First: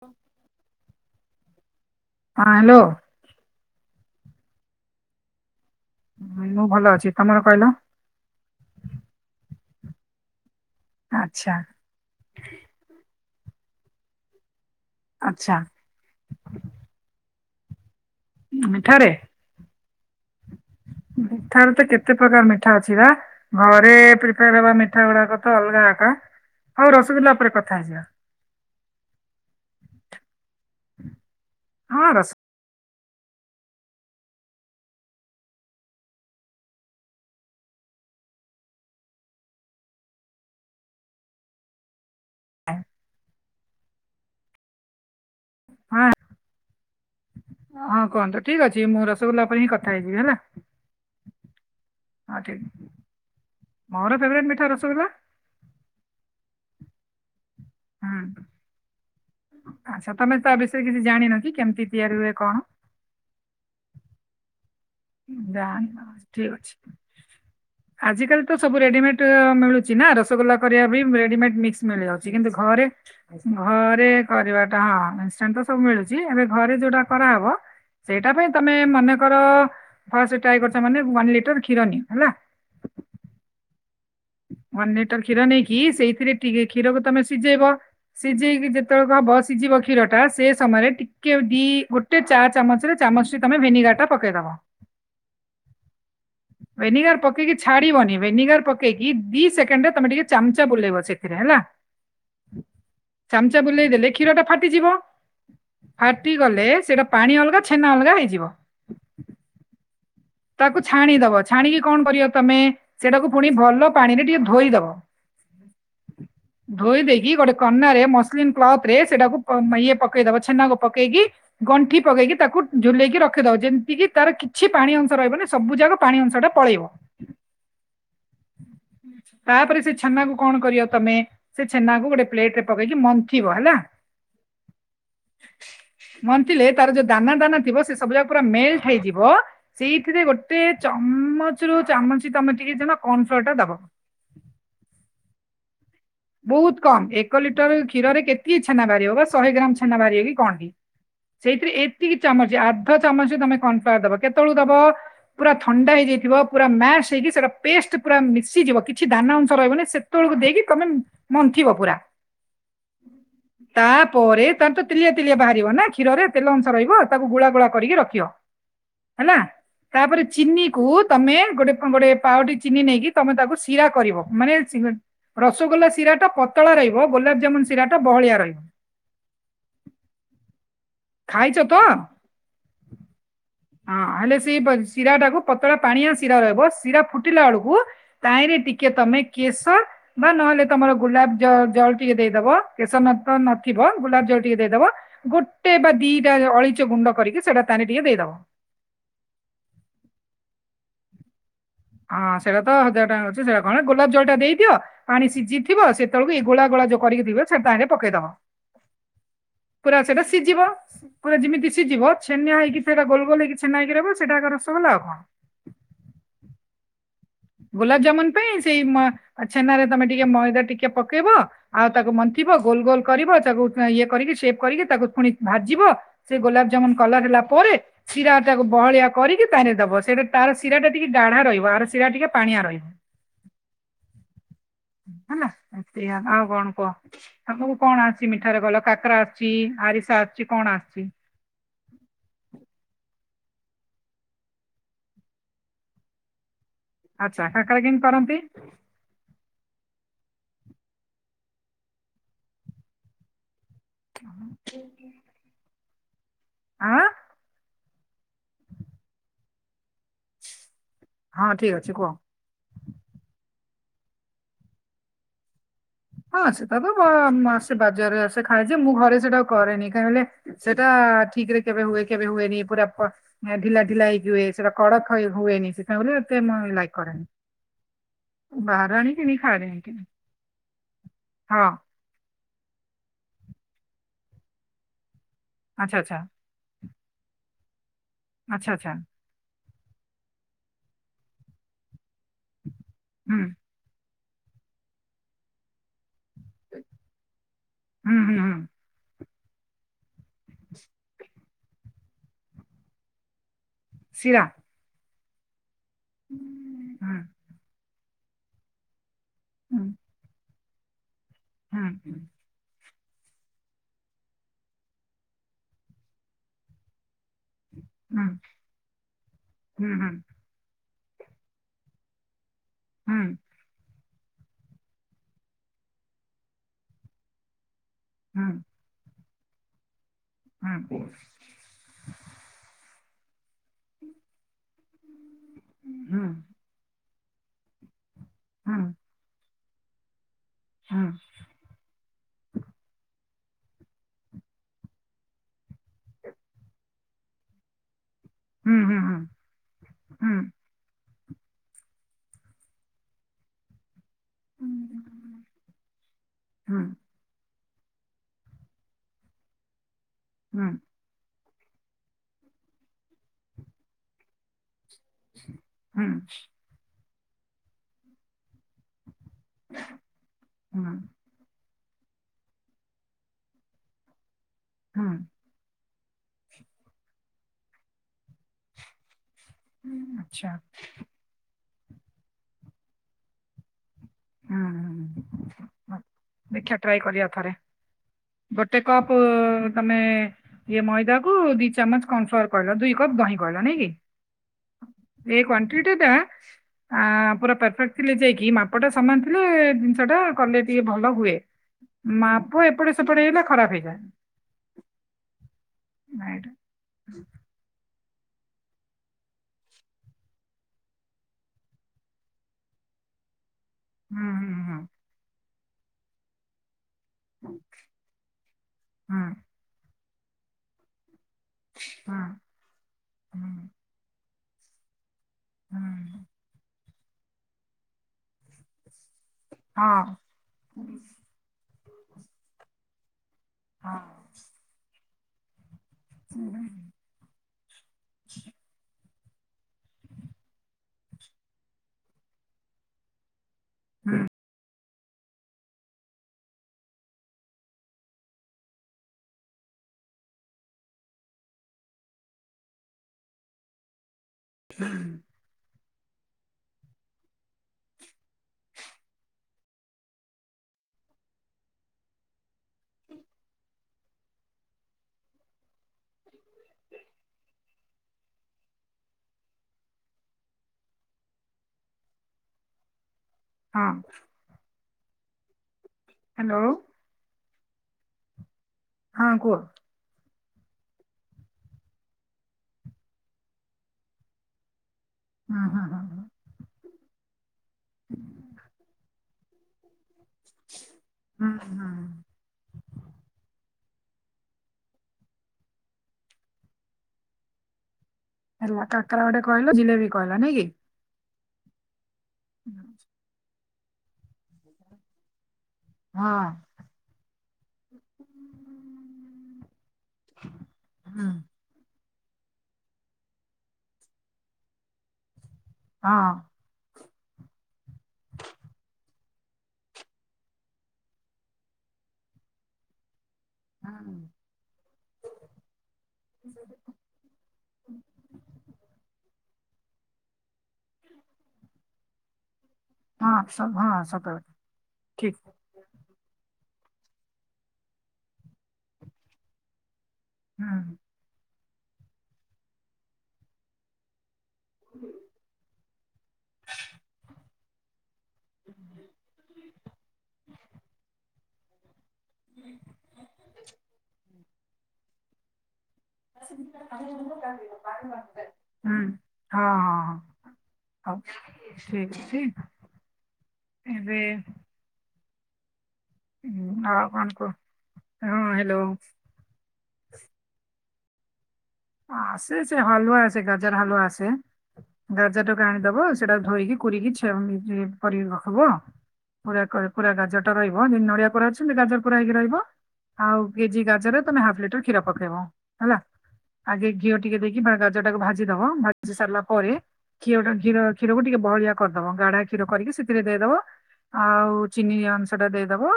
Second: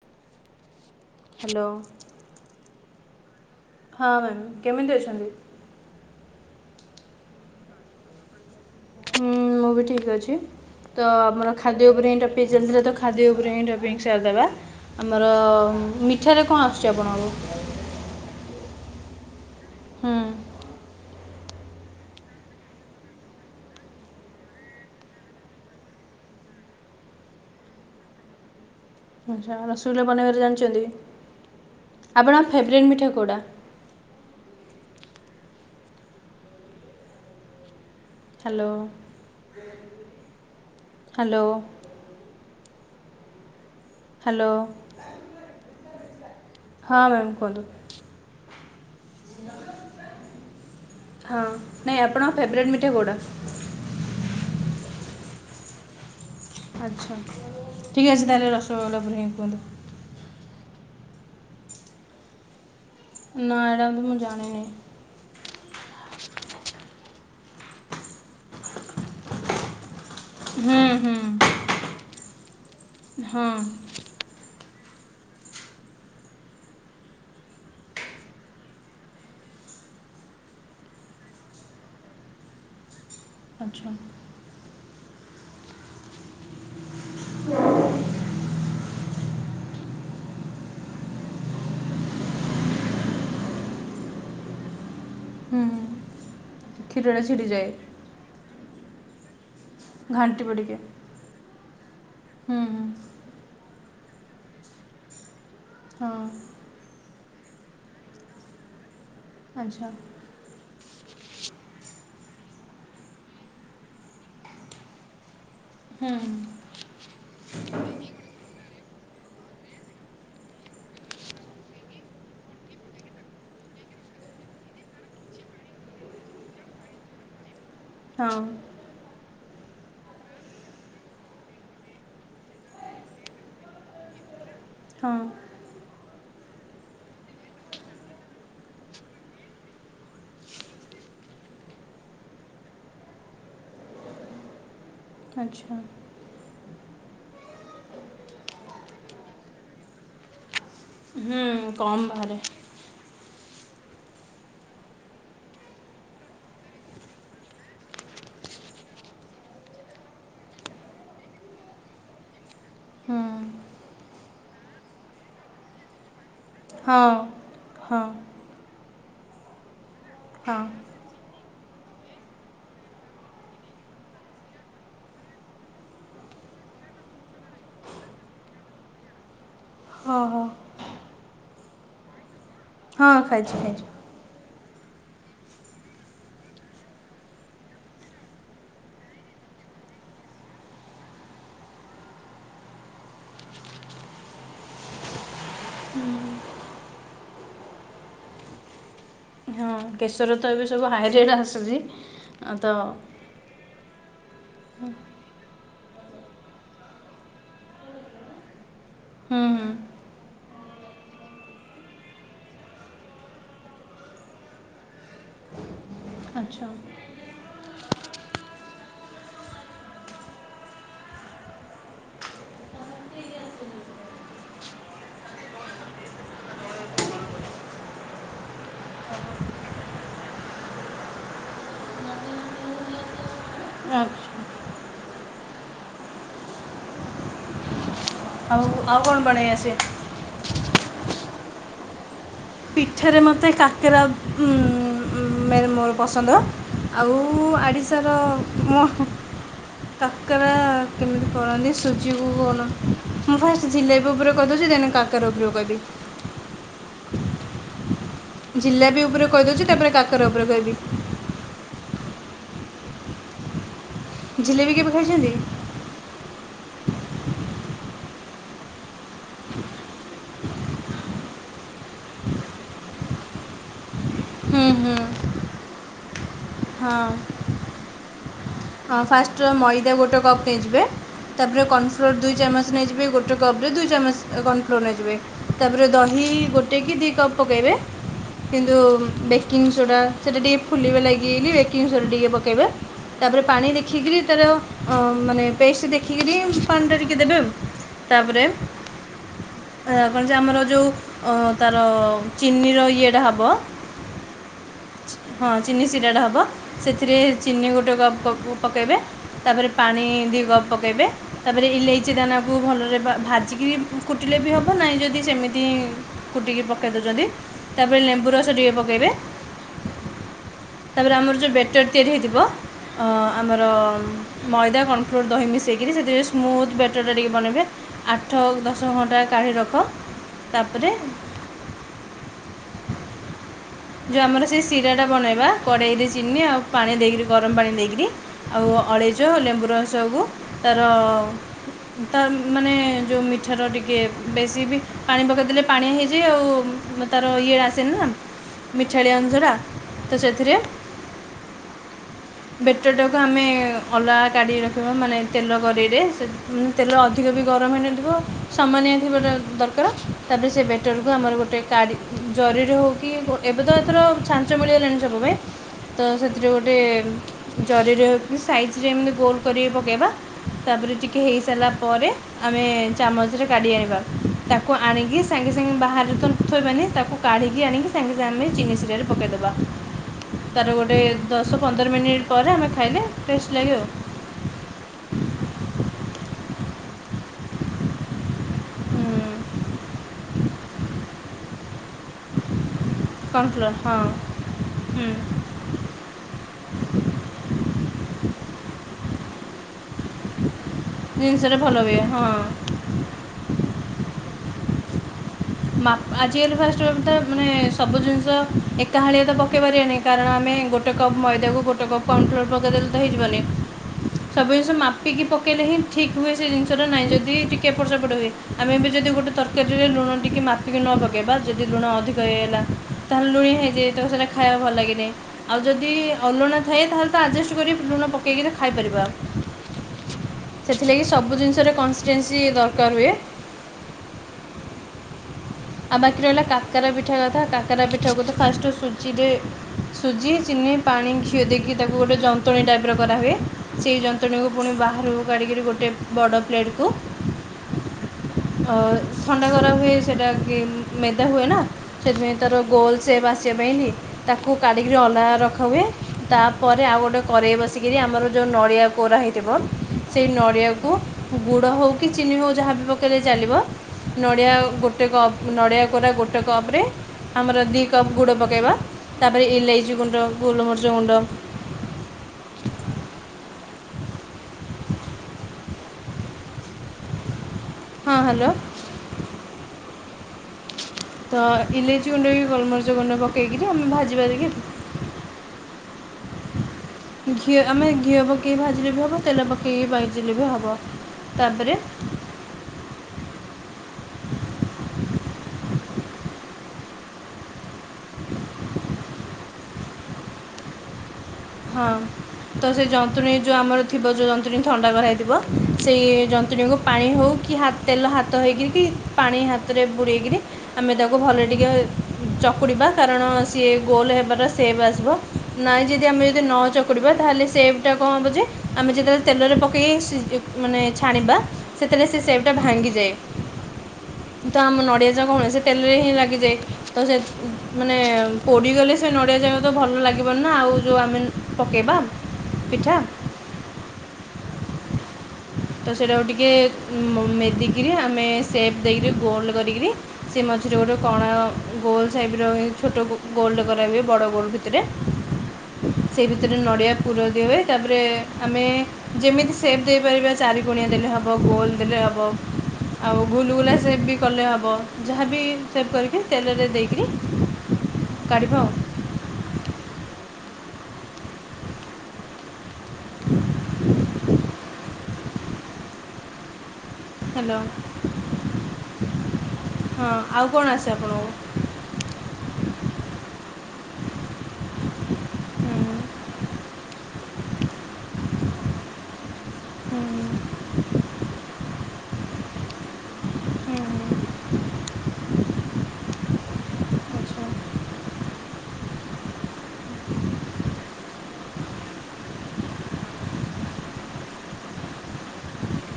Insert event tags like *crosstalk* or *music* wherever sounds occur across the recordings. ହଁ hello. Hello. ହଁ ma'am କେମିତି ଅଛନ୍ତି। ମୁଁ ଭଲ ଅଛି ତମର କହିଲ। ହୁଁ ମୁଁ ବି ଠିକ ଅଛି। ତ ଆମର ଆଚ୍ଛା ଖାଦ୍ୟ ଉପରେ ହିଁ ଟପିକ ଚାଲିଥିଲା ତ ଖା ସେଇ ଉପରେ ଟପିକ୍ ସାରିଦବା। ଆମର ଆଚ୍ଛା ମିଠାରେ କଣ ଆସୁଛି ଆପଣଙ୍କୁ। ମିଠାରେ ହୁଁ। ମିଠାରେ ତ କେତେ ପ୍ରକାର ମିଠା ଅଛି ବା ଘରେ ପ୍ରିପେୟାର ହେବା ମିଠା ଗୁଡାକ ତ ଅଲଗା ଏକା ଆଉ ରସଗୋଲ୍ଲା ଉପରେ କଥା ହେଇଯିବା। ଆଛା ରସଗୋଲା ବନେଇବା ଜାଣିଛନ୍ତି। ହଁ ଜାଣିଛନ୍ତି ରସ ଆପଣଙ୍କ ଫେଭରାର୍ଇଟ ମିଠା କଣ। କୋଉଟା। Hello hello. ହଁ। ହ୍ୟାଲୋ। ହଁ ହଁ ମ୍ୟାମ୍ କୁହନ୍ତୁ। ହଁ କୁହନ୍ତୁ ଠିକ ଅଛି ମୁଁ ରସଗୋଲ୍ଲା ଉପରେ ହିଁ କଥା ହେଇଯିବି ହେଲା ହଁ ନାଇଁ ଆପଣଙ୍କ ହଁ ଫେବରେଟ୍ ଠିକ ମିଠା କୋଉଟା? ମୋର ଫେଭରାଇଟ ମିଠା ରସଗୋଲା। ଆଚ୍ଛା। ଠିକ ଅଛି ହୁଁ ତାହେଲେ ରସଗୋଲା ଉପରେ ହିଁ କୁହନ୍ତୁ। ଆଚ୍ଛା ତମେ ତା ବିଷୟରେ କିଛି ଜାଣିନକି କେମିତି ତିଆରି ହୁଏ କଣ। ନା ଏଇଟା ମୁ ଜାଣିନି। ଠିକ ଅଛି *unintelligible* ଆଜିକାଲି ତ ସବୁ ରେଡିମେଡ ମିଳୁଛି। ରସୋଗୋଲା କରିବା ହୁଁ ହୁଁ ରେଡିମେଡ ମିକସି ମିଳି ଯାଉଛି କିନ୍ତୁ ଘରେ ହଁ ଘରେରେ କରିବା ହଁ ଇନଷ୍ଟାଣ୍ଟ୍ ତ ସବୁ ମିଳୁଛି ଏବେ ଘରେ ଯୋଉଟା କରାହେବ ସେଇଟା ପାଇଁ ତମେ ମନେକର ଫାଷ୍ଟ୍ ଟ୍ରାଇ କରୁଛ ମାନେ ୱାନ୍ ଲିଟର କ୍ଷୀର ନିଅ ହେଲା ଆଛା। ୱାନ୍ ଲିଟର କ୍ଷୀର ନେଇକି ସେଇଥିରେ ଟିକେ କ୍ଷୀରକୁ ତମେ ସିଝେଇବ ସିଝେଇକି ଯେତେବେଳ ହବ ସିଝିବ କ୍ଷୀର ଟା ସେ ସମୟରେ ଟିକେ ଦି ଗୋଟେ ଚା ଚାମଚରେ ଚାମଚଟେ ତମେ ଭେନେଗାର ଟା ପକେଇଦବ। ହୁଁ ହୁଁ ଭେନିଗାର କ୍ଷୀରଟା ପକେଇକି ଛିଡ଼ିଯାଏ ଛାଡିବନି ଭେନିଗାର ପକେଇ ପକେଇକି ଦି ସେକଣ୍ଡ ସେକଣ୍ଡରେ ତମେ ଟିକେ ଚାମଚା ବୁଲେଇବ ସେଥିରେ ହେଲା ହୁଁ। ବୁଲେଇଦେଲେ କ୍ଷୀର ଟା ଫାଟିଯିବ। ହଁ ଫାଟିଗଲେ ସେଇଟା ପାଣି ଅଲଗା ଛେନା ଅଲଗା ହେଇଯିବ। ଆଚ୍ଛା। ତାକୁ ଛାଣିଦବ ଛାଣିକି କଣ କରିବ ତମେ ସେଇଟାକୁ ପୁଣି ଭଲ ପାଣିରେ ଟିକେ ଧୋଇଦବ। ହୁଁ। କି ଗୋଟେ କନାରେ ମସ୍ଲିମ୍ କପ୍ ରେ ସେଇଟାକୁ ଇଏ ପକେଇ ଦବା ଛେନା ପକେଇକି ଗଣ୍ଠି ପକେଇକି ତାକୁ ଝୁଲେଇକି ରଖିଦବ ଯେମିତିି ତାର କିଛି ପାଣି ଅଂଶ ରହିବନି ସବୁ ଯାଙ୍କ ପାଣି ଅଂଶ ଟା ପଳେଇବ। ହଁ। ତାପରେ ସେ ଛେନାକୁ କଣ କରିବ ତମେ ସେ ଛେନାକୁ ଗୋଟେ ପ୍ଲେଟ ରେ ପକେଇକି ମନ୍ଥିବ ହେଲା। ହଁ। ମନ୍ଥିଲେ ତାର ଯୋଉ ଦାନା ଦାନା ଥିବ ସେ ସବୁ ଯାକ ପୁରା ମେଲଟ୍ ହେଇଯିବ ସେଇଥିରେ ଗୋଟେ ଚାମଚର ଚାମଚି ତମେ ଟିକେ ଜମା କର୍ଣଫ୍ଲର ଟା ଦବ। ଆଚ୍ଛା। ବହୁତ କମ୍ ଏକ ଲିଟର କ୍ଷୀରରେ କେତକ ଛେନା ବାହାରିବ ବା ଶହେ ଗ୍ରାମ ଛେନା ବାହାରିବ କି କଣ କି । ସେଇଥିରେ ହୁଁ କମ୍ ଏତିକି ବାହାରେ ଚାମଚ ଅଧ ଚାମଚ ତମେ କର୍ଣ୍ଣଫର୍ ଦବ କେତେବେଳକୁ ଦବ ପୁରା ଥଣ୍ଡା ହେଇଯାଇଥିବ ପୁରା ମାସ ହେଇକି ସେଟା ପେଷ୍ଟ ପୁରା ମିଶିଯିବ କିଛି ଦାନା ଅଂଶ ରହିବନି ସେତେବେଳକୁ ଦେଇକି ତମେ ମନ୍ଥିବ ପୁରା ହୁଁ ତାପରେ ତାର ତ ତିଲିଆ ତିଲିଆ ବାହାରିବ ନା କ୍ଷୀରରେ। ତେଲ ଅଂଶ ରହିବ ହଁ ତାକୁ ଗୁଳା ଗୁଳା କରିକି ହଁ ରଖିବ। ହେଲା? ତାପରେ ହଁ ଚିନି କୁ ତମେ ଗୋଟେ ଗୋଟେ ପାଓ ଚିନି ନେଇକି ତମେ ତାକୁ ସିରା କରିବ ମାନେ ଅଛି ରସଗୋଲା କ୍ଷୀରଟା ପତଳା ରହିବ ଗୋଲାପଜାମୁନ୍ ଶିରାଟା ବହଳିଆ ରହିବ। ହଁ ହଁ ଖାଇଛ ତ? ହଁ। ଖାଇଚି ଖାଇଚି। ସେ ଶିରାଟାକୁ ପତଳା ପାଣିଆ ଶିରା ରହିବ ଶିରା ଫୁଟିଲା ଏଳକୁ ତାହିଁରେ ଟିକେ ତମେ କେଶର ବା ନହେଲେ ତମର ଗୁଲାପ ଜ ଜଳ ଟିକେ ଦେଇଦବ କେଶର ନ ତ ନଥିବ ଗୁଲାପ ଜଳ ଟିକେ ଦେଇଦବ ଗୋଟେ ବା ଦିଟା ଅଳିଚ ଗୁଣ୍ଡ କରିକି ସେଇଟା ତାରେ ଟିକେ ଦେଇଦବ। ହଁ କେଶର ତ ଏବେ ସବୁ ହାଇ ରେଟ୍। ଆସୁଛି ହଁ ସେଇଟା ତ ହଜାର ଟଙ୍କା ଅଛି ସେଇଟା କଣ ଗୋଲାପ ଜଳ *unintelligible* ଟା ଦେଇଦିଅ ପାଣି ସିଝିଥିବ ସେତେବେଳକୁ ଏଇ ଗୋଳା ଗୋଳା ଯୋଉ କରିକି ଥିବ ସେ ପାଣି ରେ ପକେଇଦବ ହୁଁ ହୁଁ ପୁରା ସେଇଟା ସିଝିବ ପୁରା ଯେମିତି ସିଝିବ ଛେନା ହେଇକି ସେଟା ଗୋଲ ଗୋଲ ହେଇକି ଛେନା ହେଇକି ରହିବ ସେଇଟା ଏକ ରସଗୋଲା ଆଉ କଣ। ଆଚ୍ଛା ଗୋଲାପଜାମୁନ ପାଇଁ ସେଇ ମ ଛେନାରେ ତମେ ଟିକେ ମଇଦା ଟିକେ ପକେଇବ ଆଉ ତାକୁ ମନ୍ଥିବ ଗୋଲ ଗୋଲ କରିବ ତାକୁ ଇଏ କରିକି ସେପ୍ କରିକି ତାକୁ ପୁଣି ଭାଜିବ ସେ ଗୋଲାପଜାମୁନ କଲର ହେଲା ପରେ ଶିରା ଟାକୁ ବହଳିଆ କରିକି ତାରେ ଦବ ସେଇଟା ତାର ଶିରା ଟା ଟିକେ ଗାଢା ରହିବ ଆ ଶିରା ଟିକେ ପାଣିଆ ରହିବ ଆଚ୍ଛା ହେଲା ଏୟା ଆଉ କଣ କୁହ ଆମକୁ କଣ ଆସିଛି ମିଠାରେ ଆଉ କହିଲ ଆଉ କାକରା କ'ଣ ବନେଇ ଆସିଛି ଆସେ ଆରିସା ଆସିଛି କଣ ଆସିଛି। *inaudible* ପିଠାରେ ମୋତେ କାକେରା ଉଁ ଉଁ ଉଁ ମୁଁ ମୋର ପସନ୍ଦ। ଆଉ ଆଚ୍ଛା କାକରା କେମିତି ଆଡ଼ିଶାର କରନ୍ତି ଅ ମ ହଁ। କାକରା କେମିତି କରନ୍ତି ସୁଜିକୁ କଣ ମୁଁ ଫାଷ୍ଟ୍ ଜିଲେପି ଉପରେ କହି ଦଉଛି ଦେନ୍ କାକର ଉପରୁ କହିବି। ଆଁ। ଜିଲାପି ଉପରେ କହିଦଉଛି ତାପରେ କାକରା ଉପରେ କହିବି । ହଁ ଠିକ ଅଛି କୁହ। ଜିଲେବି କେବେ ଖାଇଛନ୍ତି? ହଁ ସେଇଟା ତ ମ ଆସେ ବାଜାରରେ ଆସେ ଖାଏ ଯେ ମୁଁ ଘରେ ସେଟା କରେନି କାହିଁକି କହିଲେ ସେଇଟା ଠିକରେ କେବେ ହୁଏ କେବେ ହୁଏନି ପୁରା ପ ଢିଲା ଢିଲା ହେଇକି ହୁଏ ହୁଁ ସେଇଟା ହୁଁ କଡକ ହୁଏନି ସେଥିପାଇଁ ବୋଲେ ତେବେ ମୁଁ ଆଉ ଲାଇକ୍ ହଁ କରେନି। ବାହାରୁ ଆଣି କିଣି ଫାଷ୍ଟ ଖାଏ ମଇଦା ଗୋଟେ କପ ନେଇଯିବେ ତାପରେ ହଁ କର୍ନଫ୍ଲୋର ଦୁଇ ଚାମଚ ନେଇଯିବେ ଗୋଟେ କପ ରେ ଦୁଇ ଚାମଚ କର୍ନଫ୍ଲୋର ନେଇଯିବେ ତାପରେ ଆଚ୍ଛା ଆଚ୍ଛା ଦହି ଗୋଟେ କି ଦି ତ ପକେଇବେ। ଆଚ୍ଛା କିନ୍ତୁ ଆଚ୍ଛା ବେ ବେକିଙ୍ଗ ସୋଡ଼ା ସେଟା ଟିକଏ ଫୁଲିବା ଲାଗି ବେକିଙ୍ଗ ସୋଡ଼ା ଟିକେ ପକାଇବେ। ହୁଁ। ଦେଖିକିରି ତାର ମାନେ ପେଷ୍ଟ ଦେଖି ଖିରି ପାଣିଟା ଟିକେ ଦେବେ ଆଉ ହୁଁ ହୁଁ ତାପରେ ହୁଁ ଅ- କଣ ଯେ ଆମର ଯୋଉ ଅ ତାର ଚିନିର ଇଏଟା ହବ ସିରା ହଁ। ଚିନି ସିରାଟା ହବ। ହୁଁ ସେଥିରେ ଚିନି ଗୋଟେ କପ୍ କୁ ପକେଇବେ। ତାପରେ ହୁଁ ପାଣି ଦି କପ୍ ପକ୍ କେବେ? ତାପରେ ହୁଁ ଇଲେଇଚି ହୁଁ ଦାନାକୁ ଭଲରେ ବା ଭାଜିକିରି କୁଟିଲେ ବି ହବ ନାହିଁ ଯଦି ସେମିତି କୁଟିକି ପକାଇ ଦେଉଛନ୍ତି। ତାପରେ ହୁଁ ଲେମ୍ବୁ ରସ ଟିକେ ପକେଇବେ। ହୁଁ ତା ପରେ ଆମର ଯଉଁ ବ୍ୟାଟର ତିଆରି ହୋଇଥିବ ହଁ ହୁଁ ଆମର ମଇଦା କର୍ଣ୍ଣଫ୍ଲୋର୍ ଦହି ମିସେଇକିରି ସେଥିରେ ସ୍ମୁଦ୍ ବ୍ୟାଟର ଟା ଟିକେ ବନେଇବେ ଆଚ୍ଛା ଆଠ ଦଶ ଘଣ୍ଟା କାଢ଼ି ରଖ ତାପରେ ଯୋଉ ଆମର ସେଇ ଶିରା ଟା ବନେଇବ କଢେଇ ରେ ଚିନି ଆଉ ପାଣି ଦେଇକିରି ଗରମ ପାଣି ନେଇକିରି ଆଉ ଅଳେଇଚ ଲେମ୍ବୁ ରଶକୁ ତାର ତ ମାନେ ଯୋଉ ଏଠାର ଟିକେ ବେଶୀ ବି ପାଣି ପକାଇ ଦେଲେ ପାଣିଆ ହେଇଯାଏ ।ଆଉ ତାର ଇଏ ଆସେନି ନା। ମିଠାଳିଆ ଅଂଶଟା ତ ସେଥିରେ ବେଟର ଟାକୁ ଆମେ ଅଲଗା କାଢ଼ି ରଖିବା ।ମାନେ ତେଲ ଗଡ଼େଇରେ ତେଲ ଅଧିକ ବି ଗରମ ହେଇନଥିବ ସାମାନ୍ ଏମତି ଗୋଟେ ଦରକାର ତାପରେ ସେ ବେଟର କୁ ଆମର ଗୋଟେ କାଡ଼ି ଜରିରେ ହେଉ କି ଏବେ ତ ଏଥର ଛାଞ୍ଚ ମିଳିଗଲାଣି ସବୁ ପାଇଁ ତ ସେଥିରେ ଗୋଟେ ଜରି ରେ ହଉ କି ସାଇଜ ରେ ଏମତି ଗୋଲ୍ କରିକି ପକେଇବା ।ତାପରେ ଟିକେ ହେଇସାରିଲା ପରେ ଆମେ ଚାମଚରେ କାଢ଼ି ଆଣିବା। ତାକୁ ଆଣିକି ସାଙ୍ଗେ ସାଙ୍ଗେ ବାହାର ସେମିତି ଆମେ ଥୋଇବାନି ।ତାକୁ କାଢ଼ିକି ଆଣିକି ସେମତି ଆମେ ଚିନିଶିରାରେ ପାକେଇଦବା। ତାର ଗୋଟେ ଦଶ ପନ୍ଦର ମିନିଟ ପରେ ଆମେ ଖାଇଲେ ଟେଷ୍ଟ ଲାଗେ ଆଉ। ହୁଁ ହଁ ଦେଖିବା ଟ୍ରାଏ କରିବା ଥରେ। ଗୋଟେ କପ୍ ତମେ ଇଏ ମଇଦା ଓ ଦି ଚାମଚ କର୍ନଫ୍ଲୋର ପଡ଼ିବ ଦୁଇ କପ୍ ଦହି କର୍ଣ୍ଣଫ୍ଲୋର୍ କହିଲନିକି ହଁ । ଏଇ କ୍ୱାଣ୍ଟିଟି ଟା ଆ ପୁରା ପରଫେକ୍ଟ ଥିଲେ ଯାଇକି ମାପଟା ସମାନ ଥିଲେ ଜିନିଷଟା କଲେ ଟିକେ ଭଲ ହୁଏ ଜିନିଷଟା ଭଲ ହୁଏ ହଁ ।ମାପ ଏପଟେ ସେପଟେ ହେଇଗଲେ ଖରାପ ହେଇଯାଏ। ମା ନାଇଁ ଆଜି ଏଇଟା। କାଲି ଫାର୍ଷ୍ଟ ଓଲଟା ମାନେ ସ ସବୁ ଜିନିଷ ଏକାହାଳିଆ ତ ପକେଇ ପାରିବାନି। କାରଣ ଆମେ ଗୋଟେ କପ୍ ମଇଦାକୁ ଗୋଟେ କପ୍ କଣ୍ଫ୍ଲୋର ପକାଇଦେଲେ ତ ହେଇଯିବନି। ହୁଁ ସବୁ ହୁଁ ଜିନିଷ ହୁଁ ମାପିକିି ପ କଲେ ଠିକ ହୁଏ ସେ ଜିନି ନାହିଁ ଯଦି ଟିକେ ପର୍ସାପଟ ହୁଏ ଆମେ ବି ଯଦି ହୁଁ ଗୋଟେ ତରକାରୀରେ ଲୁଣ ଟିକେ ମାପିକି ନ ଦ ଯଦି ଲୁଣ ଅଧିକ ହେଇଗଲା। ତାହେଲେ ହୁଁ ଲୁଣି ହୁଁ ହେଇଯାଇ ତ ସେଟା ଖା ଖାଇବା ଭଲ ଲାଗେନ। ଆଉ ଯଦି ହୁଁ ଅଲୁଣା ଥାଏ। ତା ହେେଲେ ତ ଆଡ଼ଜଷ୍ଟ କରି ଲୁଣ ପକାଇକିରି ଖାଇପାରିବା। ହଁ ସେଥିଲାଗି ସବୁ ଜିନିଷରେ କଣ ସିନସି ଦରକାର ହୁଏ। ହଁ ଆଉ ବାକି ରହିଲା କାକରା ପିଠା କଥା କାକରା ପିଠା କଥା ଫାଷ୍ଟ ସୁ ଚିଟରେ ସୁଜି ଚିନି ପାଣି ଘିଅ ଦେଇକି ତାକୁ ଗୋଟେ ଯନ୍ତଣୀ ଟାଇପର କରାହୁଏ। ସେଇ ଯନ୍ତ୍ରଣୀକୁ ପୁଣି ବାହାରେ। କାଢ଼ିକରି ଗୋଟେ ବଡ଼ ପ୍ଲେଟ୍ କୁ ଆଉ ଥଣ୍ଡାକରା ହୁଏ ସେଇଟା। କି ମେଦା ହୁଏ ନା ସେଥିପାଇଁ ତାର ଗୋଲ ସେପ୍ ଆସିବା ପାଇଁକି। ତାକୁ କାଢ଼ିକିରି ଅଲଗା ରଖାହୁଏ। ତାପରେ ଆଉ ଗୋଟେ କରେଇ ବସିକରି ଆମର ଯେଉଁ ନଡ଼ିଆ କୋରା ହୋଇଇଥିବ ସେଇ ନଡ଼ିଆକୁ ଗୁଡ଼ ହେଉ କି ଚିନି ହଉ ଯାହା ବିି ପକେଇ ଚାଲିବ ନଡ଼ିଆ ଗୋଟେ କପ୍। ନଡ଼ିଆ କୋରା ଗୋଟେ କପରେ ଆମର ଦୁଇ କପ୍ ଗୁଡ଼ ପକାଇବା ତାପରେ ଇଲେଇଚି ଗୁଣ୍ଡ ଗୋଲମରିଚ ଗୁଣ୍ଡ। ହଁ ହ୍ୟାଲୋ ହଁ ହ୍ୟାଲୋ ହଁ କୁହ। ତ ଇଲେଇଚି ଗୁଣ୍ଡ ଗଲମରିଚ ଗୁଣ୍ଡ ପକେଇକିରି ଆମେ ଭାଜି ପାରିବା। ହୁଁ ହୁଁ ହୁଁ ଘି ଘିଅ ଆମେ ଘିଅ ପକେଇ ଭାଜିଲେ ବି ହେବ ତେଲ ପକେ ଏଇ ବାଲ ହେବ ହୁଁ ହୁଁ ତାପରେ। ହୁଁ ହେଲା କାକରା ଗୋଟେ କହିଲ ଜିଲେବି କହିଲା ନାଇଁ କି। ହଁ ତ ସେ ଯନ୍ତୁଣୀ ଯୋଉ ଆମର। ଥିବ ଯେଉ ଯନ୍ତୁଣୀ ଥଣ୍ଡା କରାହେଇଥିବ। ସେଇ ହଁ ଯନ୍ତୁଣୀଙ୍କୁ ପାଣି ହଉ। କି ତେଲ ହାତ ହେଇକରି କି ପାଣି ହାତ। ବୁଡେଇକିରି ଆମେ ତାକୁ ହୁଁ ଭଲ ଟିକେ। ଚକୁଡ଼ିବା କାରଣ ସିଏ ଗୋଲ ହେବାର ସେଭ୍ ଆସିବ। ନାଇଁ ଯଦି ହଁ ଆମେ। ଚକୁଡିବା ତାହେଲେ ସେ। ସେଟା କଣ ହବ ଯେ ଆମେ ଯେତେବେଳେ। ତେଲରେ ପକେଇକ ମାନେ ଛାଣିବା ସେଥିରେ ସେ ସେଇଟା ଭାଙ୍ଗିଯାଏ। ହୁଁ ତ ଆମ ନଡ଼ିଆ ଯା କଣ ସେ ତେଲରେ ହିଁ ଲାଗିଯାଏ ତ ସେ ମାନେ ପୋଡିଗଲେ ସେ ନଡିଆ ଯାଗ ତ ଭଲ ଲାଗିବ ନା ଆଉ ଯୋଉ ଆମେ। ପକେଇବା ପିଠା। ହଁ ସ ହଁ ସତବେ ତ ସେଇଟାକୁ ଟିକେ। ମେଦିକିରି ଆମେ ସେପ୍ ଦେଇକରି ଗୋଲ୍ଡ଼ କରିକରି। ସେ ମଝିରୁରୁ ଗୋଟେ ହୁଁ କଣା। ଗୋଲ ସେଏପର ଛୋଟ ଗୋଲ୍ କରାହୁଏ। ବଡ଼ ଗୋଲ୍ ବି *inaudible* ସେଇ ଭିତରେ ନଡିଆ ପୁର ଦି ହଏ। ତା ପରେ। ଆମେ ଯେମିତି ସେ ସେପ୍ ଦେଇପାରିବା। ଚାରି କଣିଆ ଦେଲେ ହେବ। ଗୋଲ୍ ଦେଲେ ହେବ ହବ ଆଉ ଗୁଲଗୁଲା ସେଭ୍ ବି କଲେ ହବ। ଯାହାବି। ହୁଁ ହଁ କାଢ଼ିବ ଆଉ ହଁ। ହଉ ସେଠ *inaudible* ଏବେ। ହୁଁ। ହ୍ୟାଲୋ ହଁ ଆଉ କଣ ଆସ ଆପଣଙ୍କୁ। ଆସେ ସେ ହାଲୁଆ ଆସେ ଗାଜର ହାଲୁଆ ଆସେ। ଗାଜରଟାକୁ ହୁଁ ଆଣିଦବ ସେଟା ଧୋଇକି କରିକି *inaudible* ପୁରା ହୁଁ ଗାଜରଟା ରହିବ ଯେମିତି ନଡିଆ କୋରା ହଉଛି ସମିତି ଗାଜର କୋରା ହାଇକି ହେଇକି ରହିବ ।ଆଉ କେଜି ହୁଁ ଗାଜରରେ ତମେ ହାଫ୍ ଲିଟର କ୍ଷୀର ପକେଇବ ହେଲା। ଆଗେ ଘିଅ ଟିକେ ଆଚ୍ଛା ଦେଇକି ଗାଜର ଟାକୁ ଭାଜିଦବ। ଭାଜି ସାରିଲା ପରେିଅ କ୍ଷୀରକୁ ଟିକେ ବହଳିଆ କରିଦବ। ଗାଢା କ୍ଷୀର କରିକି ସେଥିରେ ଦେଇଦବା ଆଉ ଚିନି ଅଂଶ ଟା ଦେଇଦବା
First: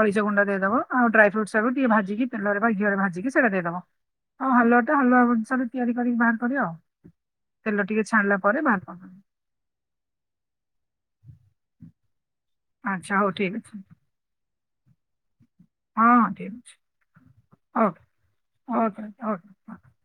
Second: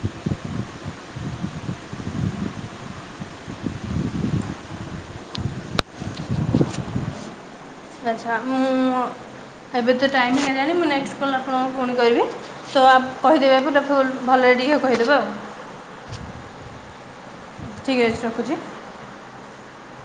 ଅଳିଚ ଗୁଣ୍ଡ ଦେଇଦ ଆଉ ଡ୍ରାଇ ଫ୍ରୁଟୁ ଟିକେ ଭାଜିକି ତେଲରେ ଘିଅରେ ଭାଜିକି ସେଇଟା ଦେଇଦ ହଉ ହଲୁଆ ଟା ହଲୁଆ ଅଂଷରେ ତିଆରି କରିକି ବାହାର କରିଆଉ। ଆଚ୍ଛା ମୁଁ ଏବେ ତ ଟାଇମ ହେଲାଣି ମୁଁ ନେକ୍ସଟ କଲ୍ ଆପଣଙ୍କୁ ପୁଣି କରିବି। ତ ଆଚ୍ଛା ହଉ ଠିକ୍ ଅଛି କହିଦେବେ *inaudible* ଭ ରେଡି କହିଦେବ ଆଉ । ହଁ ଠିକ ଠିକ୍ ରଖୁଛି ଅଛି। *inaudible*